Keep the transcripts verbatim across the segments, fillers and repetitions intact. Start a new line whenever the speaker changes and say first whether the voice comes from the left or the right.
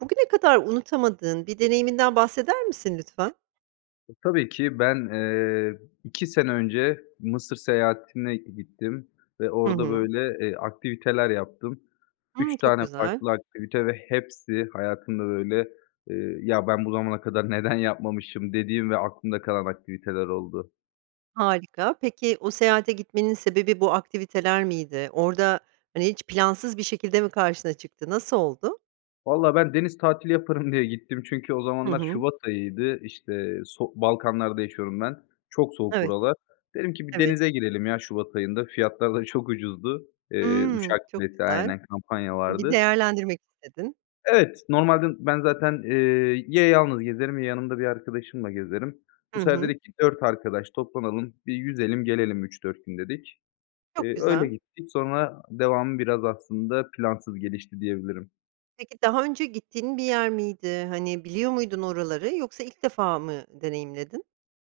right: Bugüne kadar unutamadığın bir deneyiminden bahseder misin lütfen?
left: E, tabii ki ben, eee, iki sene önce Mısır seyahatine gittim ve
right: Hı
left: orada,
right: hı.
left: böyle, eee, aktiviteler yaptım.
right: Hımm,
left: üç
right: çok
left: tane
right: güzel.
left: farklı aktivite ve hepsi hayatımda, böyle, eee, "Ya, ben bu zamana kadar neden yapmamışım?" dediğim ve aklımda kalan aktiviteler oldu.
right: Harika, peki o seyahate gitmenin sebebi bu aktiviteler miydi? Orada, hani, hiç plansız bir şekilde mi karşına çıktı, nasıl oldu?
left: Vallahi ben deniz tatili yaparım diye gittim. Çünkü o
right: Hı
left: zamanlar
right: hı.
left: Şubat ayıydı. İşte, sok Balkanlar'da yaşıyorum ben. Çok soğuk
right: Evet,
left: buralar. Dedim ki bir
right: evet.
left: denize girelim ya Şubat ayında. Fiyatlar da çok ucuzdu. Eee,
right: Hımm,
left: uçak
right: çok
left: bileti
right: güzel.
left: Aynen kampanya
right: Bir
left: vardı.
right: değerlendirmek istedin.
left: Evet, normalde ben zaten, eee, ya yalnız gezerim ya yanımda bir arkadaşımla gezerim.
right: Hı
left: Bu sefer
right: hı.
left: dedik ki dört arkadaş toplanalım, bir yüzelim gelelim üç dört gün dedik.
right: Çok
left: Eee, öyle
right: güzel.
left: gittik, sonra devamı biraz aslında plansız gelişti diyebilirim.
right: Peki, daha önce gittiğin bir yer miydi, hani, biliyor muydun oraları, yoksa ilk defa mı deneyimledin?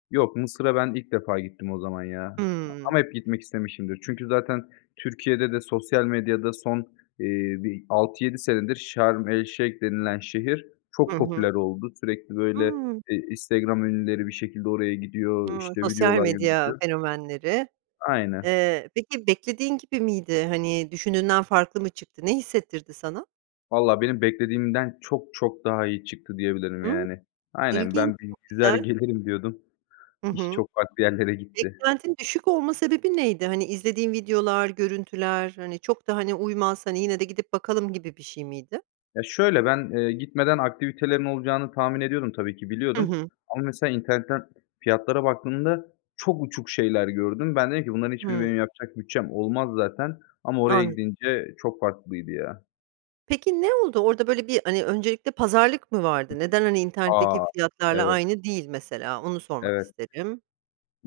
left: Yok, Mısır'a ben ilk defa gittim o zaman ya a
right: Hıı.
left: ama hep gitmek istemişimdir. Çünkü zaten Türkiye'de de sosyal medyada son, eee, bir altı yedi senedir Şarm El-Şeyh denilen şehir
right: Hı
left: çok
right: hı.
left: popüler oldu, sürekli, böyle,
right: Hıı.
left: eee, Instagram ünlüleri bir şekilde oraya gidiyor,
right: Hıı.
left: işte,
right: Sosyal
left: videolar
right: medya
left: [unintelligible]
right: fenomenleri.
left: Aynen.
right: Eee, peki, beklediğin gibi miydi? Hani, düşündüğünden farklı mı çıktı? Ne hissettirdi sana?
left: Valla benim beklediğimden çok çok daha iyi çıktı diyebilirim
right: Hıı.
left: yani. Aynen,
right: İlginç,
left: ben bir
right: çok
left: yüzer
right: güzel.
left: gelirim diyordum.
right: Hı
left: İş
right: hı.
left: çok farklı yerlere gitti.
right: Beklentin düşük olma sebebi neydi? Hani, izlediğin videolar, görüntüler, hani, çok da, hani, uymaz, hani, yine de gidip bakalım gibi bir şey miydi?
left: Ya, şöyle, ben, eee, gitmeden aktivitelerin olacağını tahmin ediyordum tabii ki
right: Hı
left: biliyordum.
right: hı.
left: Ama mesela internetten fiyatlara baktığımda çok uçuk şeyler gördüm. Ben dedim ki bunların hiçbiri
right: Hıı.
left: benim yapacak bütçem olmaz zaten. Ama oraya
right: Anladım.
left: gidince çok farklıydı ya.
right: Peki, ne oldu? Orada, böyle, bir, hani, öncelikle pazarlık mı vardı? Neden, hani, internetteki
left: A!
right: fiyatlarla
left: Evet.
right: aynı değil mesela? Onu sormak
left: Evet.
right: isterim.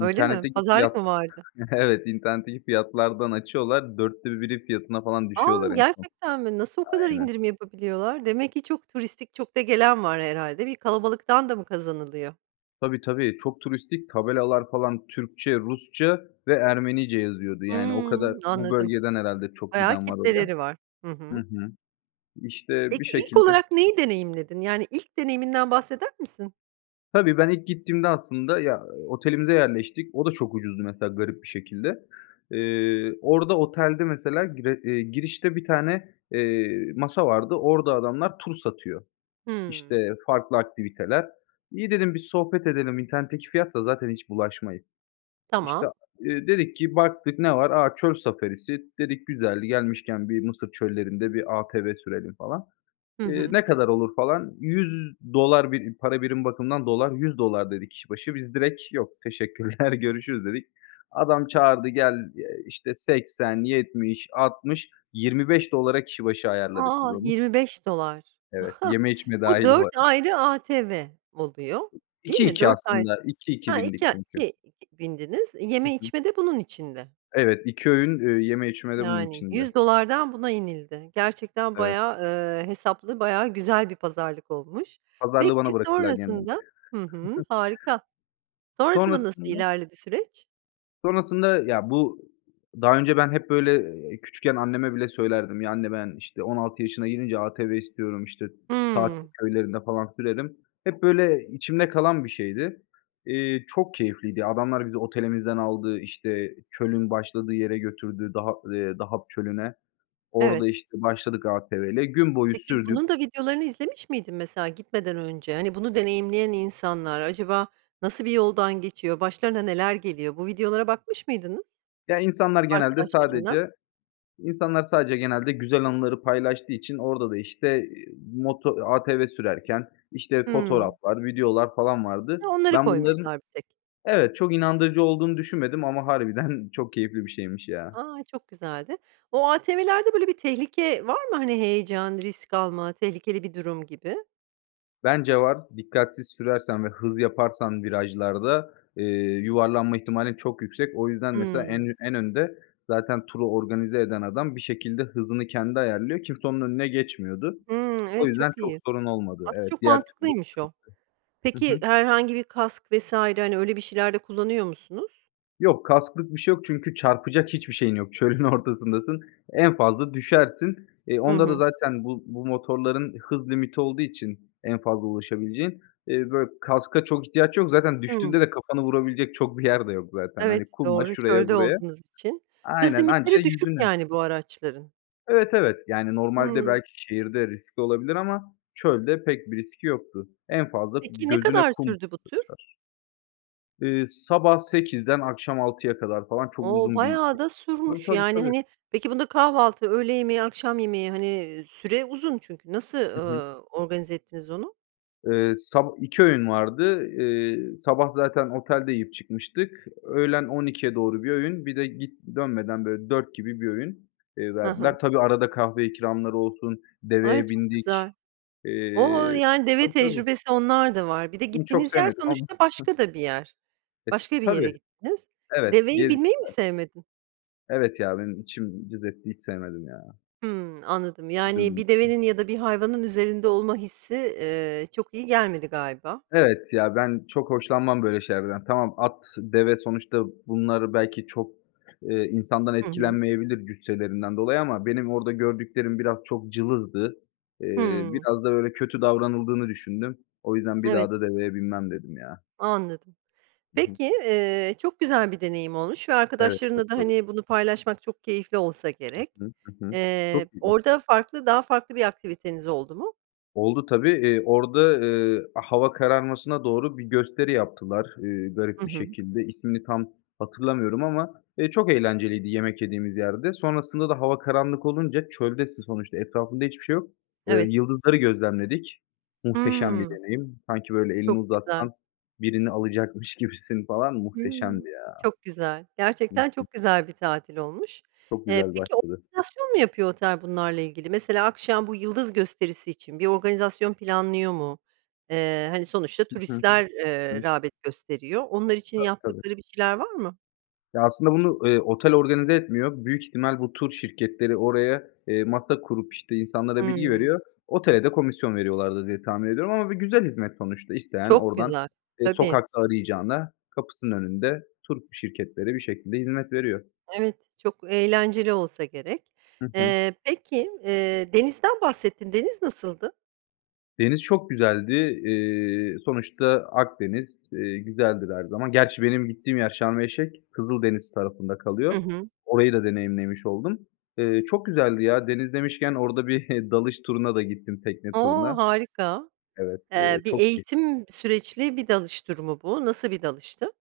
right: Öyle mi? Pazarlık mı
left: fiyatla
right: vardı?
left: Evet, internetteki fiyatlardan açıyorlar, dörtte biri fiyatına falan
right: A!
left: düşüyorlar en son.
right: Gerçekten mi? Nasıl o kadar
left: Aynen.
right: indirim yapabiliyorlar? Demek ki çok turistik, çok da gelen var herhâlde. Bir kalabalıktan da mı kazanılıyor?
left: Tabii, tabii, çok turistik, tabelalar falan Türkçe, Rusça ve Ermenice yazıyordu. Yani, o kadar
right: Hımm,
left: bu
right: anladım.
left: bölgeden herhâlde çok
right: Bayağı
left: giden var oraya.
right: kitleleri var. Hı
left: Hı
right: hı.
left: hı. İşte, bir
right: Peki, ilk
left: şekilde
right: olarak neyi deneyimledin? Yani, ilk deneyiminden bahseder misin?
left: Tabii, ben ilk gittiğimde aslında ya, otelimize yerleştik. O da çok ucuzdu, mesela, garip bir şekilde. Eee, orada otelde, mesela, gire iii, girişte bir tane, eee, masa vardı. Orada adamlar tur satıyor,
right: Hımm.
left: işte, farklı aktiviteler. "İyi," dedim, "bir sohbet edelim." "İnternetteki fiyatsa zaten hiç bulaşmayayım." İşte,
right: Tamam.
left: a iii, dedik ki baktık, ne var? "A, çöl safarisi," dedik, "güzel, gelmişken bir Mısır çöllerinde bir ATV sürelim, falan."
right: Hı
left: İii,
right: hı.
left: "Ne kadar olur?" falan. yüz dolar bir para birim bakımından dolar, yüz dolar dedi kişi başı. Biz direkt "Yok, teşekkürler görüşürüz" dedik. Adam çağırdı, "Gel", eee, işte, seksen yetmiş altmış yirmi beş dolara kişi başı ayarladık biz
right: A!
left: onu.
right: yirmi beş dolar
left: Evet, yeme içme
right: Bu
left: dâhil bu
right: dört
left: arada.
right: ayrı ATV oluyor, değil
left: iki
right: mi?
left: iki
right: dört ayrı
left: aslında, iki iki
right: Ha,
left: bindik
right: iki a
left: çünkü.
right: iki iki bindiniz,
left: Hı
right: yeme
left: hı.
right: içme de bunun içinde.
left: Evet, iki öğün, ııı, yeme içme de bunun
right: Yani,
left: içinde.
right: yüz dolardan buna inildi. Gerçekten
left: Evet.
right: bayağı, ııı, hesaplı, bayağı güzel bir pazarlık olmuş.
left: Pazarlığı
right: Peki,
left: bana bırakırlar genelde.
right: sonrasında Hı hı, harika. Sonrasında nasıl
left: Sonrasında
right: ilerledi süreç?
left: Sonrasında, ya, bu Daha önce ben hep, böyle, küçükken anneme bile söylerdim, "Ya, anne ben, işte, on altı yaşına girince ATV istiyorum, işte, tatil
right: Hımm.
left: köylerinde, falan, sürerim." Hep, böyle, içimde kalan bir şeydi. İii, çok keyifliydi, ya, adamlar bizi otelimizden aldı. İşte, çölün başladığı yere götürdü, Daha ııı, Dahab Çölü'ne.
right: Evet.
left: Orada, işte, başladık ATV'yle, gün boyu
right: Peki,
left: sürdük.
right: bunun da videolarını izlemiş miydin mesela gitmeden önce? Hani, bunu deneyimleyen insanlar, acaba nasıl bir yoldan geçiyor? Başlarına neler geliyor? Bu videolara bakmış mıydınız?
left: Ya, insanlar genelde
right: Arkadaşlarınla.
left: sadece insanlar sadece genelde güzel anıları paylaştığı için orada da, işte, iii, moto ATV sürerken, işte,
right: Hımm.
left: fotoğraflar, videolar falan vardı.
right: Hı, onları
left: Ben bunların
right: koymuşlar bir tek.
left: Evet, çok inandırıcı olduğunu düşünmedim ama harbiden çok keyifli bir şeymiş ya.
right: A, çok güzeldi. O ATV'lerde, böyle, bir tehlike var mı, hani, heyecan, risk alma, tehlikeli bir durum gibi?
left: Bence var, dikkatsiz sürersen ve hız yaparsan virajlarda, eee, yuvarlanma ihtimalin çok yüksek. O yüzden, mesela, en
right: Hımm.
left: ü en önde zaten turu organize eden adam bir şekilde hızını kendi ayarlıyor, kimse onun önüne geçmiyordu.
right: Hımm.
left: O
right: Evet,
left: yüzden
right: çok
left: çok
right: iyi.
left: sorun olmadı,
right: Aslında
left: evet,
right: çok
left: diğer türlü
right: mantıklıymış o.
left: sıkıntı. Hı
right: Peki,
left: hı.
right: herhangi bir kask vs. hani, öyle bir şeyler de kullanıyor musunuz?
left: Yok, kasklık bir şey yok çünkü çarpacak hiçbir şeyin yok. Çölün ortasındasın, en fazla düşersin. E,
right: Hı
left: onda da
right: hı.
left: zaten bu bu motorların hız limiti olduğu için en fazla ulaşabileceği. İii, böyle, kaska çok ihtiyaç yok, zaten düştüğünde
right: Hıı.
left: de kafanı vurabilecek çok bir yer de yok zaten.
right: Evet,
left: Hani, kuma,
right: doğru.
left: şuraya,
right: Çölde
left: buraya.
right: olduğunuz için. Hız
left: Aynen, anca
right: limitleri düşük
left: yüzünü.
right: yani bu araçların.
left: Evet, evet, yani, normalde
right: Hımm.
left: belki şehirde riskli olabilir ama çölde pek bir riski yoktu. En fazla
right: Peki, ne
left: gözüne
right: kadar
left: kum
right: sürdü bu tür?
left: kaçar. Iıı, sabah sekizden akşam altıya kadar falan çok
right: O,
left: uzun bir
right: bayağı da
left: Tabii,
right: sürmüş,
left: tabii,
right: yani,
left: tabii.
right: hani, peki bunda kahvaltı, öğle yemeği, akşam yemeği, hani, süre uzun çünkü, nasıl,
left: Hı hı.
right: ııı, organize ettiniz onu?
left: Iıı, sab iki öğün vardı. Iıı, sabah zaten otelde yiyip çıkmıştık. Öğlen on ikiye doğru bir öğün. Bir de git dönmeden, böyle, dört gibi bir öğün, iii,
right: Hı hı.
left: verdiler. Tabii, arada kahve ikramları olsun,
right: Ay,
left: deveye
right: çok güzel.
left: bindik.
right: O!
left: Eee
right: Yani, deve
left: Tabii, tabii.
right: tecrübesi, onlar da var. Bir de
left: Onu çok
right: gittiğiniz yer
left: sevmedim ama.
right: sonuçta başka da bir yer.
left: E,
right: Başka bir yere
left: tabii.
right: gittiniz.
left: Evet,
right: Deveye binmeyi mi
left: gezdirdiler.
right: sevmedin?
left: Evet, ya, benim içim cız etti, hiç sevmedim ya.
right: Hıı, anladım. Yani,
left: Üzüldüm.
right: bir devenin ya da bir hayvanın üzerinde olma hissi, eee, çok iyi gelmedi galiba.
left: Evet, ya, ben çok hoşlanmam böyle şeylerden. Tamam, at, deve sonuçta bunlar belki çok, eee, insandan
right: Hı hı.
left: etkilenmeyebilir cüsselerinden dolayı ama benim orada gördüklerim biraz çok cılızdı. Eee,
right: Hıı.
left: biraz da, böyle, kötü davranıldığını düşündüm. O yüzden "Bir
right: Evet.
left: daha da deveye binmem" dedim ya.
right: Anladım.
left: Hı hı.
right: Peki, eee, çok güzel bir deneyim olmuş ve
left: Evet.
right: arkadaşlarınla da,
left: [unintelligible]
right: hani, bunu paylaşmak çok keyifli olsa
left: Hı
right: gerek.
left: hı, hı hı.
right: Eee,
left: Çok iyi.
right: orada farklı, daha farklı bir aktiviteniz oldu mu?
left: Oldu tabii. Eee, orada, ııı, hava kararmasına doğru bir gösteri yaptılar, ııı,
right: Hı
left: garip bir
right: hı.
left: şekilde. İsmini tam hatırlamıyorum ama. Eee, çok eğlenceliydi yemek yediğimiz yerde. Sonrasında da hava karanlık olunca, çöldesin sonuçta, etrafında hiçbir şey yok. Eee,
right: Evet.
left: yıldızları gözlemledik, muhteşem bir
right: Hıı.
left: deneyim. Sanki, böyle, elini
right: Çok güzel.
left: uzatsan birini alacakmış gibisin, falan,
right: Hıı,
left: muhteşemdi ya.
right: çok güzel.
left: Hı
right: Gerçekten
left: hı.
right: çok güzel bir tatil olmuş.
left: Çok
right: Eee,
left: güzel
right: peki,
left: başladı.
right: organizasyon mu yapıyor otel bunlarla ilgili? Mesela akşam bu yıldız gösterisi için bir organizasyon planlıyor mu? Eee, hani, sonuçta
left: Hı hı.
right: turistler, eee,
left: [unintelligible]
right: rağbet gösteriyor. Onlar için
left: Tabii, tabii.
right: yaptıkları bir şeyler var mı?
left: Ya, aslında bunu, eee, otel organize etmiyor, büyük ihtimal bu tur şirketleri oraya, eee, masa kurup, işte, insanlara bilgi
right: Hıı.
left: veriyor, otele de komisyon veriyorlardır diye tahmin ediyorum ama bir güzel hizmet sonuçta. İsteyen
right: Çok
left: oradan,
right: güzel,
left: eee,
right: tabii.
left: sokakta arayacağına kapısının önünde tur şirketleri bir şekilde hizmet veriyor.
right: Evet, çok eğlenceli olsa gerek.
left: Hı hı.
right: Eee, peki, eee, denizden bahsettin, deniz nasıldı?
left: Deniz çok güzeldi. Eee, sonuçta Akdeniz. Eee, güzeldir her zaman. Gerçi benim gittiğim yer Sharm El Sheikh. Kızıldeniz tarafında kalıyor.
right: Hı hı.
left: Orayı da deneyimlemiş oldum. Eee, çok güzeldi ya. Deniz demişken orada bir dalış turuna da gittim, tekne
right: O!
left: turuna.
right: Harika.
left: Evet,
right: Eee,
left: eee,
right: bir
left: çok [unintelligible]
right: eğitim süreçli bir dalış durumu bu, nasıl bir dalıştı?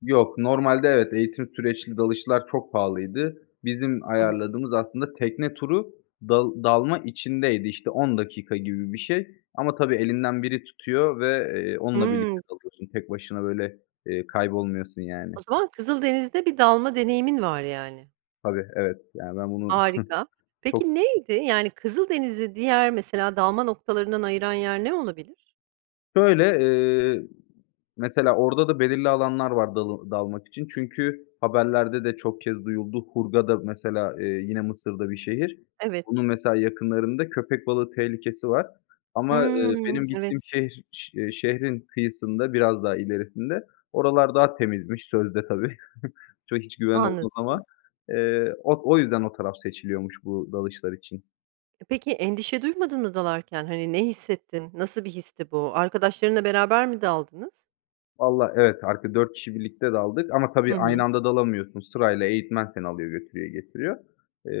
left: Yok. Normalde evet, eğitim süreçli dalışlar çok pahalıydı. Bizim
right: Hı hı.
left: ayarladığımız aslında tekne turu, dal dalma içindeydi. İşte, on dakika gibi bir şey ama tabii, elinden biri tutuyor ve, eee, onunla birlikte
right: Hıı.
left: dalıyorsun. Tek başına, böyle, eee, kaybolmuyorsun, yani.
right: O zaman Kızıldeniz'de bir dalma deneyimin var, yani.
left: Tabii, evet. Yani, ben bunu
right: Harika.
left: çok
right: Peki, neydi, yani, Kızıldeniz'i diğer mesela dalma noktalarından ayıran yer ne olabilir?
left: Şöyle, eee, mesela, orada da belirli alanlar var dalı dalmak için çünkü haberlerde de çok kez duyuldu. Hurghada, mesela, eee, yine Mısır'da bir şehir.
right: Evet.
left: Onun, mesela, yakınlarında köpek balığı tehlikesi var. Ama, eee,
right: Hıı,
left: benim
right: evet.
left: gittiğim şehr şe e şehrin kıyısında, biraz daha ilerisinde oralar daha temizmiş sözde tabii. Çok hiç güven olmaz ama.
right: Anladım.
left: Eee, o o yüzden o taraf seçiliyormuş bu dalışlar için.
right: E, peki, endişe duymadın mı dalarken, hani, ne hissettin, nasıl bir histi bu, arkadaşlarınla beraber mi daldınız?
left: Vallahi, evet, arka dört kişi birlikte daldık ama
right: Hı
left: tabii, aynı
right: hı.
left: anda dalamıyorsun. Sırayla eğitmen seni alıyor, götürüyor, getiriyor.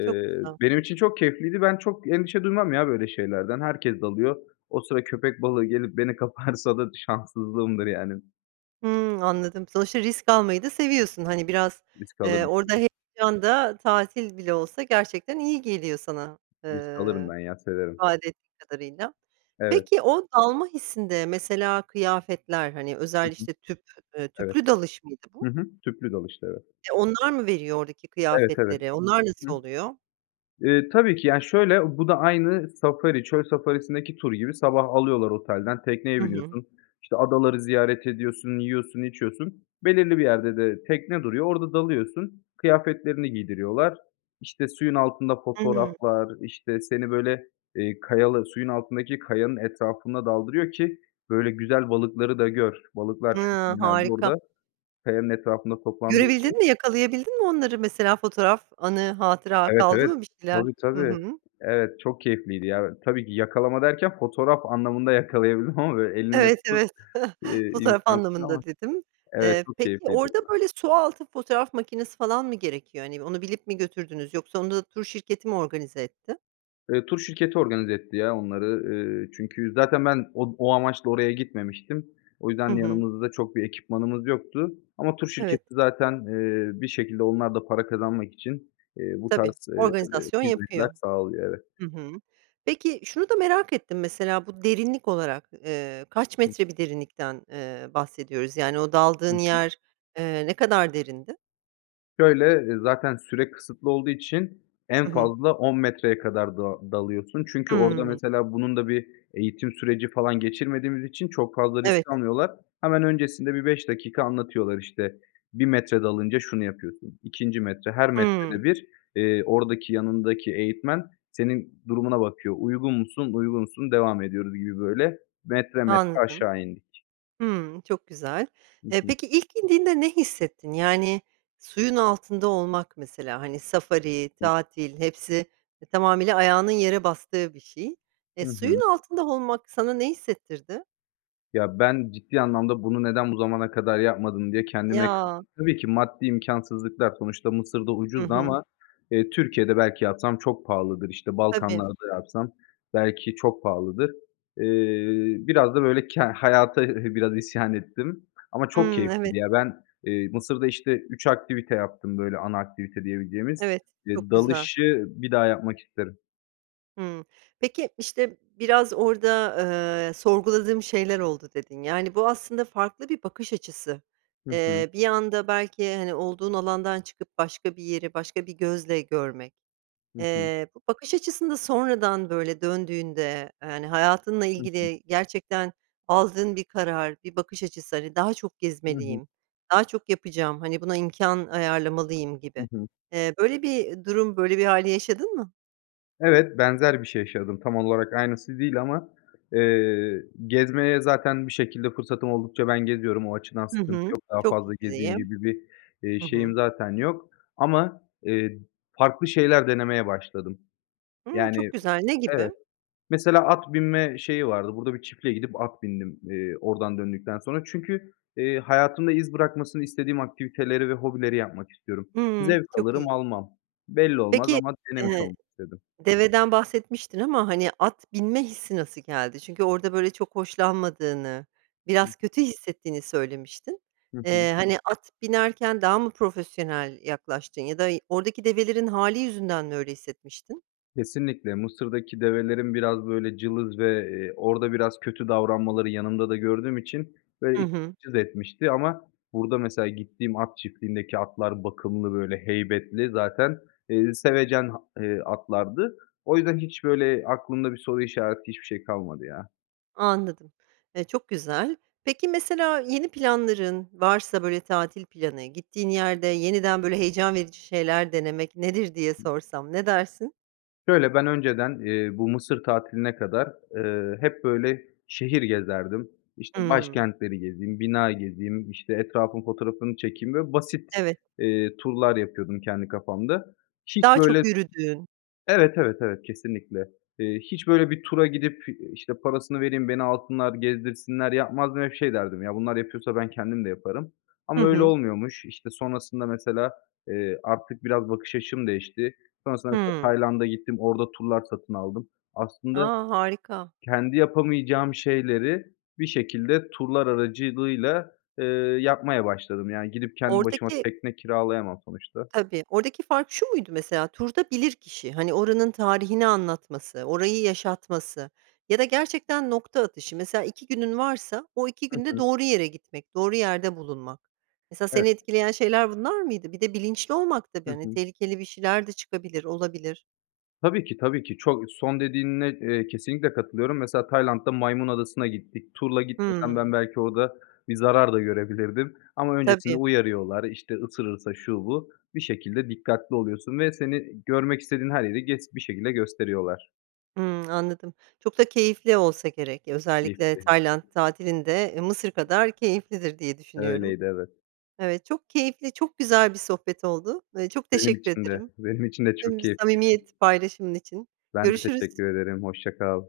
right: Çok güzel.
left: benim için çok keyifliydi. Ben çok endişe duymam ya böyle şeylerden. Herkes dalıyor. O sıra köpek balığı gelip beni kaparsa da şanssızlığımdır, yani.
right: Hımm, anladım, sonuçta risk almayı da seviyorsun. Hani, biraz,
left: Risk
right: eee,
left: alırım.
right: orada heyecan da tatil bile olsa gerçekten iyi geliyor sana,
left: Risk alırım
right: ııı,
left: ben ya, severim.
right: ifade ettiğin kadarıyla.
left: Evet.
right: Peki o dalma hissinde mesela kıyafetler, hani,
left: Hı
right: özel,
left: hı.
right: işte, tüp, ııı,
left: Evet.
right: tüplü dalış mıydı bu?
left: Hı hı. Tüplü dalıştı, evet.
right: E, onlar mı veriyor oradaki
left: Evet, evet.
right: kıyafetleri? Onlar nasıl
left: Hıı.
right: oluyor?
left: Eee, tabii ki ya, şöyle, bu da aynı Safari, çöl Safari'sindeki tur gibi sabah alıyorlar otelden,
right: Hı
left: tekneye
right: hı.
left: biniyorsun, işte, adaları ziyaret ediyorsun, yiyorsun, içiyorsun, belirli bir yerde de tekne duruyor, orada dalıyorsun, kıyafetlerini giydiriyorlar. İşte, suyun altında
right: Hıı.
left: fotoğraflar, işte, seni, böyle, eee, kayalı suyun altındaki kayanın etrafına daldırıyor ki, böyle, güzel balıkları da gör. Balıklar
right: Hıı,
left: çünkü genelde
right: harika.
left: orada kayanın etrafında toplandığı için.
right: Görebildin mi, yakalayabildin mi onları mesela fotoğraf, anı, hatıra
left: Evet,
right: kaldı
left: evet.
right: mı bir şeyler?
left: Tabii,
right: Hı
left: tabii.
right: hı.
left: Evet, çok keyifliydi ya. Tabii ki yakalama derken fotoğraf anlamında yakalayabildim ama, böyle, elinle
right: Evet,
left: tutup,
right: evet,
left: iii,
right: fotoğraf
left: imkânsız ama.
right: anlamında dedim.
left: Evet,
right: Eee,
left: çok
right: peki,
left: keyifliydi
right: orada,
left: o da.
right: böyle, su altı fotoğraf makinesi falan mı gerekiyor, hani? Onu bilip mi götürdünüz yoksa onu da tur şirketi mi organize etti?
left: Eee, tur şirketi organize etti ya onları. Eee, çünkü zaten ben od o amaçla oraya gitmemiştim. O yüzden
right: Hı hı.
left: yanımızda çok bir ekipmanımız yoktu. Ama tur
right: Evet.
left: şirketi zaten, eee, bir şekilde onlar da para kazanmak için, eee, bu
right: Tabii,
left: tarz, eee,
right: organizasyon
left: hizmetler
right: yapıyor.
left: sağlıyor, evet.
right: Hı hı. Peki, şunu da merak ettim, mesela. Bu derinlik olarak, eee, kaç metre bir derinlikten, eee, bahsediyoruz? Yani, o
left: Hı
right: daldığın
left: hı.
right: yer, eee, ne kadar derindi?
left: Şöyle, eee, zaten süre kısıtlı olduğu için en
right: Hı hı.
left: fazla on metreye kadar da dalıyorsun. Çünkü orada,
right: Hımm.
left: mesela, bunun da bir eğitim süreci, falan, geçirmediğimiz için çok fazla
right: Evet.
left: risk almıyorlar. Hemen öncesinde bir beş dakika anlatıyorlar. İşte, bir metre dalınca şunu yapıyorsun, ikinci metre, her
right: Hımm.
left: metrede bir, eee, oradaki, yanındaki eğitmen senin durumuna bakıyor. "Uygun musun, uygunsun, devam ediyoruz" gibi, böyle. Metre metre
right: Anladım.
left: aşağı indik.
right: Hımm. Çok güzel.
left: Hı
right: Eee,
left: hı.
right: peki, ilk indiğinde ne hissettin? Yani, suyun altında olmak mesela, hani, safari, tatil hepsi, eee, tamamıyla ayağının yere bastığı bir şey. Eee,
left: Hı hı.
right: suyun altında olmak sana ne hissettirdi?
left: Ya, ben ciddi anlamda bunu neden bu zamana kadar yapmadım diye kendime
right: Ya.
left: kızdım. Tabii ki maddi imkânsızlıklar, sonuçta Mısır'da
right: Hı
left: ucuzdu
right: hı.
left: ama, eee, Türkiye'de belki yapsam çok pahalıdır, işte,
right: Tabii.
left: Balkanlar'da yapsam belki çok pahalıdır. Eee, biraz da, böyle, ke hayata biraz isyan ettim ama çok
right: Hımm. Evet.
left: keyifliydi ya. Ben, eee, Mısır'da, işte, üç aktivite yaptım, böyle, ana aktivite diyebileceğimiz.
right: Evet, çok
left: İii,
right: güzel.
left: dalışı bir daha yapmak isterim.
right: Hıı. Peki, işte, biraz orada, eee, "Sorguladığım şeyler oldu." dedin, yani, bu aslında farklı bir bakış açısı.
left: Hı hı.
right: Eee, bir anda belki, hani, olduğun alandan çıkıp başka bir yeri, başka bir gözle görmek.
left: Hı hı.
right: Eee, bu bakış açısında sonradan, böyle, döndüğünde, eee, hani, hayatınla
left: Hı hı.
right: ilgili gerçekten aldığın bir karar, bir bakış açısı, hani, daha çok
left: Hı hı.
right: gezmeliyim, daha çok yapacağım, hani, buna imkân ayarlamalıyım
left: Hı
right: gibi.
left: hı.
right: Eee, böyle bir durum, böyle bir hâli yaşadın mı?
left: Evet, benzer bir şey yaşadım, tam olarak aynısı değil ama, eee, gezmeye zaten bir şekilde fırsatım oldukça ben geziyorum, o açıdan
right: Hı
left: sıkıntı
right: hı,
left: yok, daha
right: çok
left: fazla gezeyim
right: [unintelligible]
left: gibi bir, eee,
right: Hı
left: şeyim
right: hı.
left: zaten yok. Ama, eee, farklı şeyler denemeye başladım.
right: Hıı, çok
left: Yani.
right: güzel, ne gibi?
left: Evet. Mesela at binme şeyi vardı, burada bir çiftliğe gidip at bindim, eee, oradan döndükten sonra. Çünkü, eee, hayatımda iz bırakmasını istediğim aktiviteleri ve hobileri yapmak istiyorum.
right: Hıı,
left: Zevk
right: çok
left: alırım
right: iyi.
left: almam. Belli olmaz
right: Peki,
left: ama denemiş
right: ııı,
left: olmak istedim.
right: deveden bahsetmiştin ama, hani, at binme hissi nasıl geldi? Çünkü orada, böyle, çok hoşlanmadığını, biraz
left: [unintelligible]
right: kötü hissettiğini söylemiştin.
left: Hı hı.
right: Eee, hani, at binerken daha mı profesyonel yaklaştın ya da y oradaki develerin hâli yüzünden mi öyle hissetmiştin?
left: Kesinlikle, Mısır'daki develerin biraz, böyle, cılız ve, eee, orada biraz kötü davranmaları yanımda da gördüğüm için, böyle,
right: Hı
left: [unintelligible]
right: hı.
left: cız etmişti ama burada mesela gittiğim at çiftliğindeki atlar bakımlı, böyle, heybetli zaten, eee, sevecen, ha eee, atlardı. O yüzden hiç, böyle, aklımda bir soru işareti, hiçbir şey kalmadı ya.
right: Anladım, eee, çok güzel. Peki, mesela, yeni planların, varsa, böyle, tatil planı, gittiğin yerde
left: [unintelligible]
right: yeniden, böyle, heyecan verici şeyler denemek nedir diye sorsam, ne dersin?
left: Şöyle, ben önceden, eee, bu Mısır tatiline kadar, eee, hep, böyle, şehir gezerdim. İşte,
right: Hıı.
left: başkentleri gezeyim, bina gezeyim, işte, etrafın fotoğrafını çekeyim, böyle basit,
right: Evet.
left: ııı, turlar yapıyordum kendi kafamda. Hiç
right: Daha çok
left: böyle
right: yürüdüğün.
left: Evet, evet, evet, kesinlikle. Eee, hiç böyle bir tura gidip, işte, parasını vereyim, beni alsınlar gezdirsinler yapmazdım. Hep şey derdim, "Ya, bunlar yapıyorsa ben kendim de yaparım."
right: Hı
left: Ama öyle
right: hı.
left: olmuyormuş. İşte, sonrasında mesela, eee, artık biraz bakış açım değişti. Sonrasında mesela
right: Hıı.
left: Tayland'a gittim, orada turlar satın aldım. Aslında
right: A, harika.
left: kendi yapamayacağım şeyleri bir şekilde turlar aracılığıyla, eee, yapmaya başladım. Yani gidip kendi başıma
right: Oradaki
left: tekne kiralayamam sonuçta.
right: Tabii, oradaki fark şu muydu mesela? Turda bilirkişi, hani, oranın tarihini anlatması, orayı yaşatması ya da gerçekten nokta atışı. Mesela iki günün varsa, o iki
left: Hı
right: günde
left: hı.
right: doğru yere gitmek, doğru yerde bulunmak. Mesela
left: Evet.
right: seni etkileyen şeyler bunlar mıydı? Bir de bilinçli olmak tabii,
left: Hı
right: hani,
left: hı.
right: tehlikeli bir şeyler de çıkabilir, olabilir.
left: Tabii ki, tabii ki. Çok Son dediğine, eee, kesinlikle katılıyorum. Mesela Tayland'da Maymun Adası'na gittik. Turla gitmesem
right: Hıı.
left: ben belki orada bir zarar da görebilirdim ama öncesinde
right: Tabii.
left: uyarıyorlar, işte, ısırırsa şu, bu. Bir şekilde dikkatli oluyorsun ve seni görmek istediğin her yeri gez bir şekilde gösteriyorlar.
right: Hımm, anladım, çok da keyifli olsa gerek, özellikle Tayland
left: [unintelligible]
right: tatilin de Mısır kadar keyiflidir diye düşünüyorum.
left: Öyleydi, evet.
right: Evet, çok keyifli, çok güzel bir sohbet oldu. Iıı, çok
left: Benim
right: teşekkür
left: için de,
right: ederim.
left: benim için de çok
right: Tüm
left: keyifliydi.
right: samimiyet paylaşımın için.
left: Ben de
right: Görüşürüz.
left: teşekkür ederim, hoşça kal.